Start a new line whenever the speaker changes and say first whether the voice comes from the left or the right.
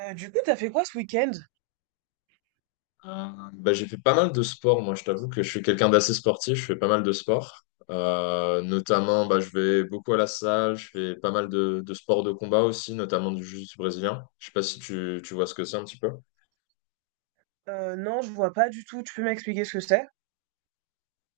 right: Du coup, t'as fait quoi ce week-end?
left: Euh, bah, j'ai fait pas mal de sport, moi je t'avoue que je suis quelqu'un d'assez sportif, je fais pas mal de sport. Notamment, bah, je vais beaucoup à la salle, je fais pas mal de sports de combat aussi, notamment du jiu-jitsu brésilien. Je sais pas si tu vois ce que c'est un petit peu.
right: Non, je vois pas du tout. Tu peux m'expliquer ce que c'est?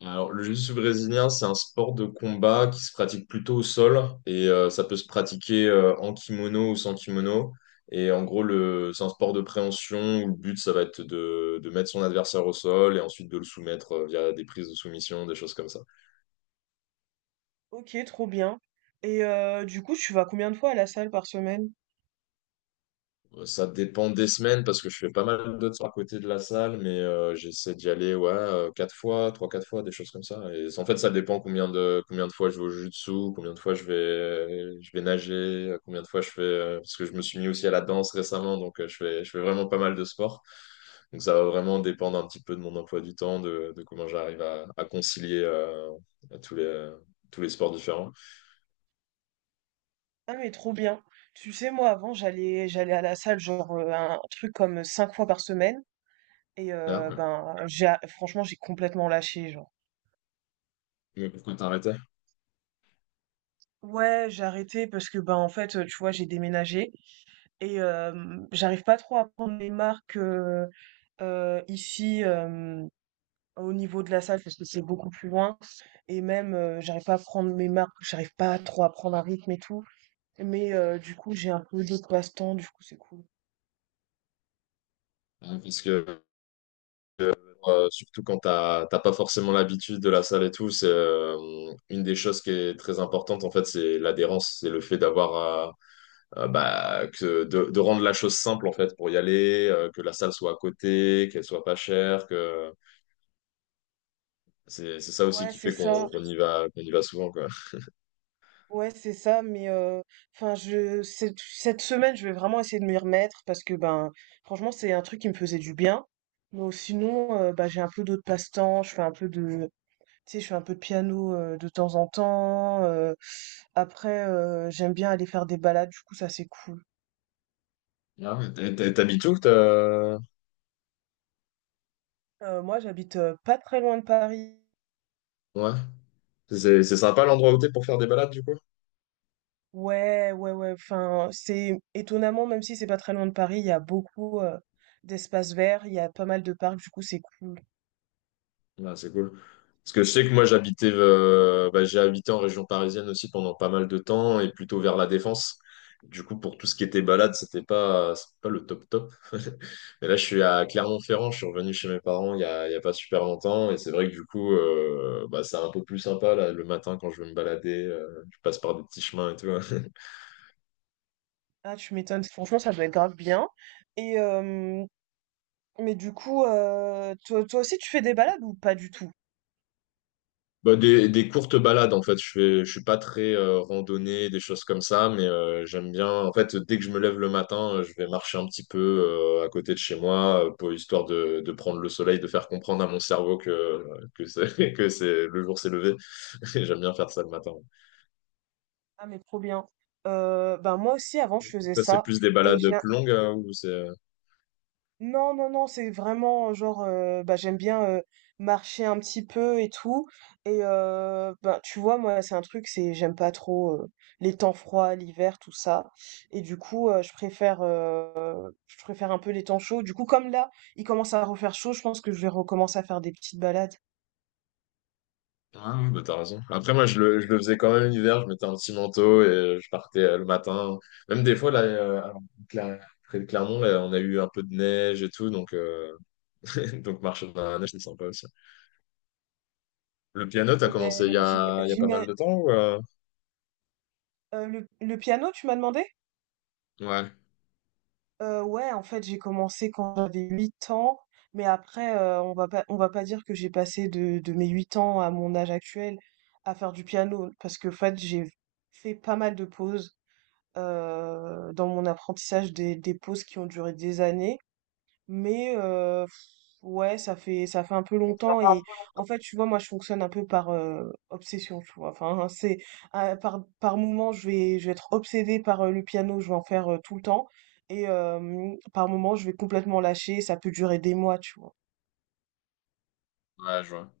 left: Alors, le jiu-jitsu brésilien, c'est un sport de combat qui se pratique plutôt au sol et ça peut se pratiquer en kimono ou sans kimono. Et en gros, c'est un sport de préhension où le but, ça va être de mettre son adversaire au sol et ensuite de le soumettre via des prises de soumission, des choses comme ça.
right: Ok, trop bien. Et du coup, tu vas combien de fois à la salle par semaine?
left: Ça dépend des semaines parce que je fais pas mal d'autres à côté de la salle, mais j'essaie d'y aller ouais, quatre fois, trois, quatre fois, des choses comme ça. Et en fait, ça dépend combien de fois je vais au jiu-jitsu, combien de fois je vais nager, combien de fois je fais. Parce que je me suis mis aussi à la danse récemment, donc je fais vraiment pas mal de sport. Donc ça va vraiment dépendre un petit peu de mon emploi du temps, de comment j'arrive à concilier tous les, tous les sports différents.
right: Ah mais trop bien. Tu sais, moi avant, j'allais à la salle genre un truc comme 5 fois par semaine. Et
left: Ah, ouais.
right: ben, j'ai franchement, j'ai complètement lâché. Genre.
left: Mais pourquoi t'arrêtais?
right: Ouais, j'ai arrêté parce que, ben en fait, tu vois, j'ai déménagé et j'arrive pas trop à prendre les marques, ici, au niveau de la salle parce que c'est beaucoup plus loin et même, j'arrive pas à prendre mes marques, j'arrive pas trop à prendre un rythme et tout. Mais du coup, j'ai un peu d'autres passe-temps, du coup, c'est cool.
left: Ah, que, surtout quand t'as pas forcément l'habitude de la salle et tout, c'est une des choses qui est très importante en fait, c'est l'adhérence, c'est le fait d'avoir bah, que de rendre la chose simple en fait pour y aller, que la salle soit à côté, qu'elle soit pas chère, que c'est ça aussi
right: Ouais,
left: qui
right: c'est
left: fait qu'on
right: ça.
left: qu'on y va qu'on y va souvent quoi.
right: Ouais, c'est ça, mais enfin, je cette semaine, je vais vraiment essayer de m'y remettre parce que ben, franchement, c'est un truc qui me faisait du bien. Mais sinon, bah, j'ai un peu d'autres passe-temps. Je fais un peu tu sais, je fais un peu de piano de temps en temps. Après, j'aime bien aller faire des balades. Du coup, ça c'est cool.
left: Ah, mais t'habites où?
right: Moi, j'habite pas très loin de Paris.
left: Ouais. C'est sympa l'endroit où t'es pour faire des balades du coup?
right: Ouais, ouais, ouais. Enfin, c'est étonnamment, même si c'est pas très loin de Paris, il y a beaucoup d'espaces verts, il y a pas mal de parcs, du coup, c'est cool.
left: Ah, c'est cool. Parce que je sais que moi j'habitais bah, j'ai habité en région parisienne aussi pendant pas mal de temps et plutôt vers la Défense. Du coup, pour tout ce qui était balade, c'était pas le top top. Mais là, je suis à Clermont-Ferrand, je suis revenu chez mes parents il y a pas super longtemps. Et c'est vrai que du coup, bah, c'est un peu plus sympa là, le matin quand je veux me balader. Je passe par des petits chemins et tout.
right: Ah, tu m'étonnes. Franchement, ça doit être grave bien. Et mais du coup, toi aussi, tu fais des balades ou pas du tout?
left: Bah, des courtes balades en fait. Je suis pas très randonnée, des choses comme ça, mais j'aime bien. En fait, dès que je me lève le matin, je vais marcher un petit peu à côté de chez moi, pour histoire de prendre le soleil, de faire comprendre à mon cerveau que c'est que c'est le jour s'est levé. J'aime bien faire ça le matin.
right: Ah, mais trop bien. Ben moi aussi, avant, je faisais
left: Ça, c'est
right: ça.
left: plus des
right: Et
left: balades
right: j'ai
left: plus longues ou c'est
right: Non, non, non, c'est vraiment, genre, bah, j'aime bien, marcher un petit peu et tout et ben, tu vois, moi, c'est un truc, c'est j'aime pas trop, les temps froids, l'hiver, tout ça et du coup, je préfère un peu les temps chauds. Du coup, comme là, il commence à refaire chaud, je pense que je vais recommencer à faire des petites balades.
left: Ah oui, bah t'as raison. Après, moi, je le faisais quand même l'hiver, je mettais un petit manteau et je partais le matin. Même des fois, là, alors, près de Clermont, là, on a eu un peu de neige et tout, donc, donc marcher dans la neige, c'est sympa aussi. Le piano, t'as commencé
right: Ouais,
left: il y
right: j'im
left: a, il y a pas
right: j'ima
left: mal de temps ou,
right: Le piano, tu m'as demandé?
left: Ouais,
right: Ouais, en fait, j'ai commencé quand j'avais 8 ans, mais après, on va pas dire que j'ai passé de mes 8 ans à mon âge actuel à faire du piano, parce que en fait, j'ai fait pas mal de pauses, dans mon apprentissage, des pauses qui ont duré des années. Mais ouais, ça fait un peu longtemps et en fait, tu vois, moi je fonctionne un peu par obsession, tu vois. Enfin, c'est par moment, je vais être obsédée par le piano, je vais en faire tout le temps et par moment, je vais complètement lâcher, ça peut durer des mois, tu vois.
left: ouais, je vois.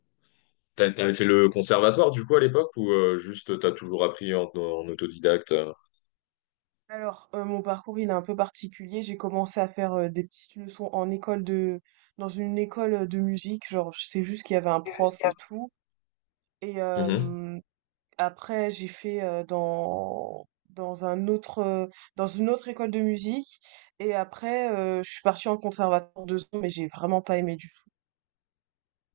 left: T'avais fait le conservatoire, du coup, à l'époque, ou juste t'as toujours appris en autodidacte?
right: Alors, mon parcours, il est un peu particulier. J'ai commencé à faire des petites leçons en école de dans une école de musique, genre je sais juste qu'il y avait un prof
left: Jusqu'à-
right: et tout et
left: Mhm.
right: après, j'ai fait dans un autre dans une autre école de musique et après je suis partie en conservatoire 2 ans mais j'ai vraiment pas aimé du tout.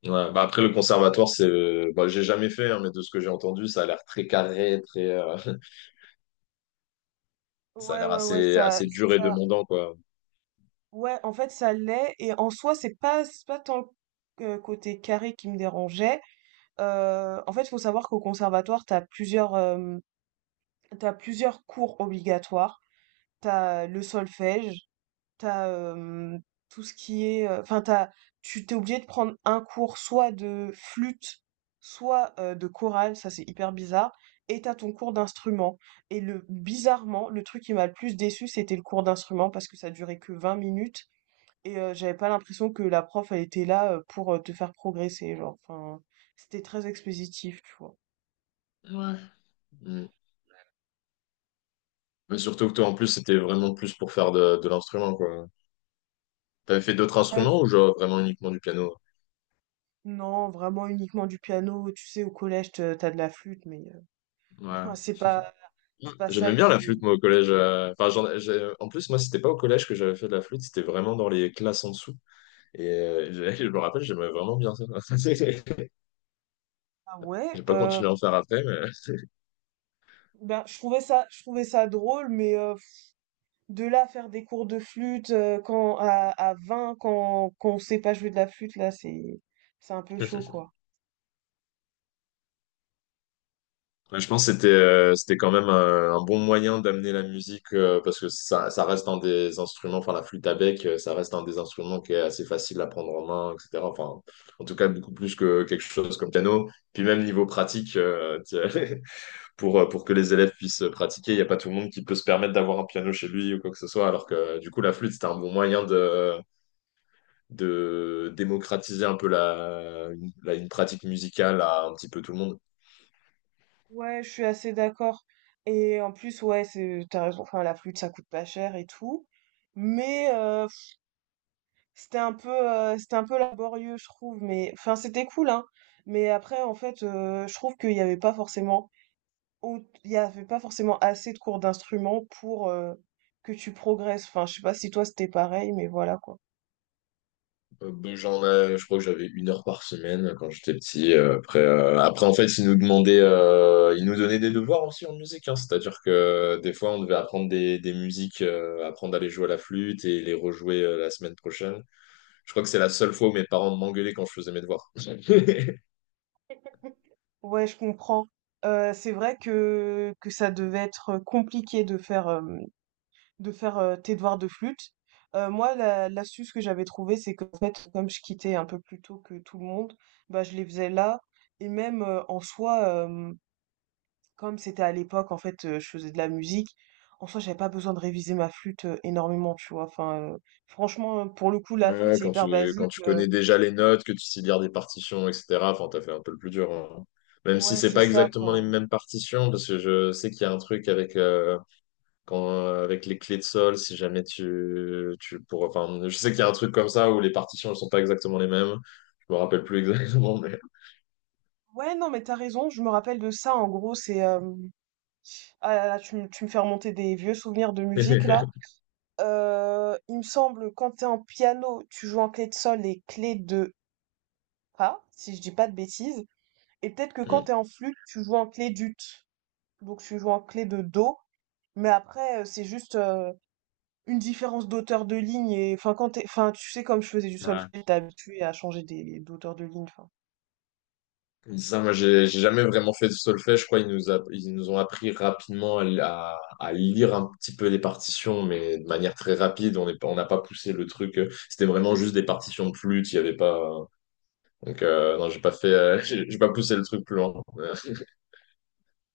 left: Ouais, bah après le conservatoire c'est bah, j'ai jamais fait hein, mais de ce que j'ai entendu ça a l'air très carré très Ça a
right: Ouais
left: l'air
right: ouais ouais
left: assez, assez dur et
right: ça
left: demandant, quoi.
right: ouais en fait ça l'est et en soi c'est pas tant que côté carré qui me dérangeait. En fait, il faut savoir qu'au conservatoire t'as plusieurs cours obligatoires. T'as le solfège t'as as, tout ce qui est, enfin t'as tu t'es obligé de prendre un cours soit de flûte, soit, de chorale, ça c'est hyper bizarre et t'as ton cours d'instrument et le bizarrement, le truc qui m'a le plus déçu c'était le cours d'instrument parce que ça durait que 20 minutes et j'avais pas l'impression que la prof, elle était là, pour, te faire progresser, genre, enfin, c'était très expositif, tu vois?
left: Ouais. Mm. Mais surtout que toi, en plus, c'était vraiment plus pour faire de l'instrument, quoi. T'avais fait d'autres
right: Ouais, v
left: instruments ou genre vraiment uniquement du piano?
right: Non, vraiment uniquement du piano, tu sais, au collège, te tu de la flûte mais
left: Ouais.
right: enfin, c'est pas ça
left: J'aimais bien la flûte,
right: qui...
left: moi, au collège. Enfin, en plus, moi, c'était pas au collège que j'avais fait de la flûte, c'était vraiment dans les classes en dessous. Et je me rappelle, j'aimais vraiment bien ça.
right: Ah
left: J'ai
right: ouais,
left: pas continué à en faire après, mais...
right: je trouvais ça drôle, mais de là à faire des cours de flûte à 20 quand on sait pas jouer de la flûte là, c'est un peu chaud quoi.
left: Ouais, je pense que c'était quand même un bon moyen d'amener la musique parce que ça reste un des instruments, enfin la flûte à bec, ça reste un des instruments qui est assez facile à prendre en main, etc. Enfin, en tout cas, beaucoup plus que quelque chose comme piano. Puis même niveau pratique, tu pour que les élèves puissent pratiquer, il n'y a pas tout le monde qui peut se permettre d'avoir un piano chez lui ou quoi que ce soit, alors que du coup, la flûte, c'était un bon moyen de démocratiser un peu une pratique musicale à un petit peu tout le monde.
right: Ouais, je suis assez d'accord. Et en plus ouais, c'est t'as raison, enfin la flûte ça coûte pas cher et tout, mais c'était un peu laborieux je trouve, mais enfin c'était cool hein. Mais après en fait je trouve qu'il n'y avait pas forcément Ou il y avait pas forcément assez de cours d'instruments pour que tu progresses. Enfin, je sais pas si toi c'était pareil, mais voilà quoi.
left: Ben, j'en ai, je crois que j'avais 1 heure par semaine quand j'étais petit. Après, en fait, ils nous donnaient des devoirs aussi en musique. Hein. C'est-à-dire que des fois, on devait apprendre des musiques, apprendre à les jouer à la flûte et les rejouer la semaine prochaine. Je crois que c'est la seule fois où mes parents m'engueulaient quand je faisais mes devoirs.
right: Ouais, je comprends. C'est vrai que ça devait être compliqué de faire, tes devoirs de flûte. Moi, l'astuce que j'avais trouvée, c'est qu'en fait, comme je quittais un peu plus tôt que tout le monde, bah, je les faisais là. Et même en soi, comme c'était à l'époque, en fait, je faisais de la musique, en soi, j'avais pas besoin de réviser ma flûte, énormément, tu vois? Enfin, franchement, pour le coup, la flûte,
left: Ouais,
right: c'est
left: quand
right: hyper
left: tu,
right: basique,
left: quand tu connais déjà les notes, que tu sais lire des partitions, etc. Enfin, t'as fait un peu le plus dur. Hein. Même si
right: ouais,
left: c'est
right: c'est
left: pas
right: ça,
left: exactement les
right: enfin
left: mêmes partitions, parce que je sais qu'il y a un truc avec. Quand, avec les clés de sol, si jamais enfin, je sais qu'il y a un truc comme ça où les partitions ne sont pas exactement les mêmes. Je me rappelle plus exactement, mais
right: ouais, non, mais t'as raison, je me rappelle de ça, en gros, c'est, hem ah là là, tu me fais remonter des vieux souvenirs de musique, là. Il me semble, quand t'es en piano, tu joues en clé de sol et clé de fa, si je dis pas de bêtises et peut-être que quand
left: Mm.
right: t'es en flûte, tu joues en clé d'ut, donc tu joues en clé de do, mais après, c'est juste, une différence d'auteur de ligne et enfin enfin tu sais comme je faisais du
left: Ouais.
right: solfège t'es habitué à changer des d'auteur de ligne enfin...
left: Mm. Ça, moi, j'ai jamais vraiment fait de solfège. Je crois qu'ils nous ont appris rapidement à lire un petit peu les partitions, mais de manière très rapide. On n'a pas poussé le truc. C'était vraiment juste des partitions de flûte. Il y avait pas. Donc non, j'ai pas fait, j'ai pas poussé le truc plus loin.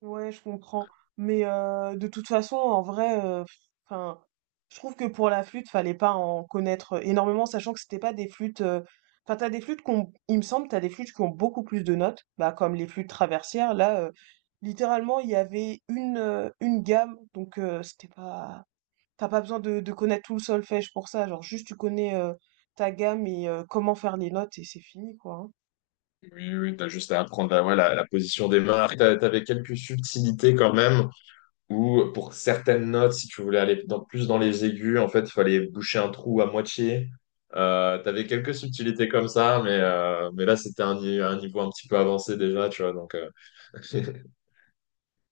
right: Ouais, je comprends. Mais de toute façon, en vrai, enfin, je trouve que pour la flûte, fallait pas en connaître énormément, sachant que c'était pas des flûtes. Enfin, t'as des flûtes qu'on, il me semble, t'as des flûtes qui ont beaucoup plus de notes, bah comme les flûtes traversières. Là, littéralement, il y avait une gamme, donc c'était pas. T'as pas besoin de connaître tout le solfège pour ça. Genre, juste tu connais ta gamme et comment faire les notes et c'est fini, quoi. Hein.
left: Oui, oui, oui, t'as juste à apprendre ouais, la position des mains. T'avais quelques subtilités quand même, où pour certaines notes, si tu voulais aller plus dans les aigus, en fait, il fallait boucher un trou à moitié. T'avais quelques subtilités comme ça, mais là, c'était un, ni- un niveau un petit peu avancé déjà, tu vois, donc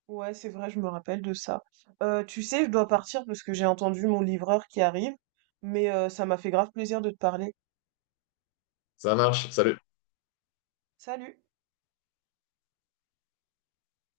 right: Ouais, c'est vrai, je me rappelle de ça. Tu sais, je dois partir parce que j'ai entendu mon livreur qui arrive, mais ça m'a fait grave plaisir de te parler.
left: Ça marche. Salut.
right: Salut!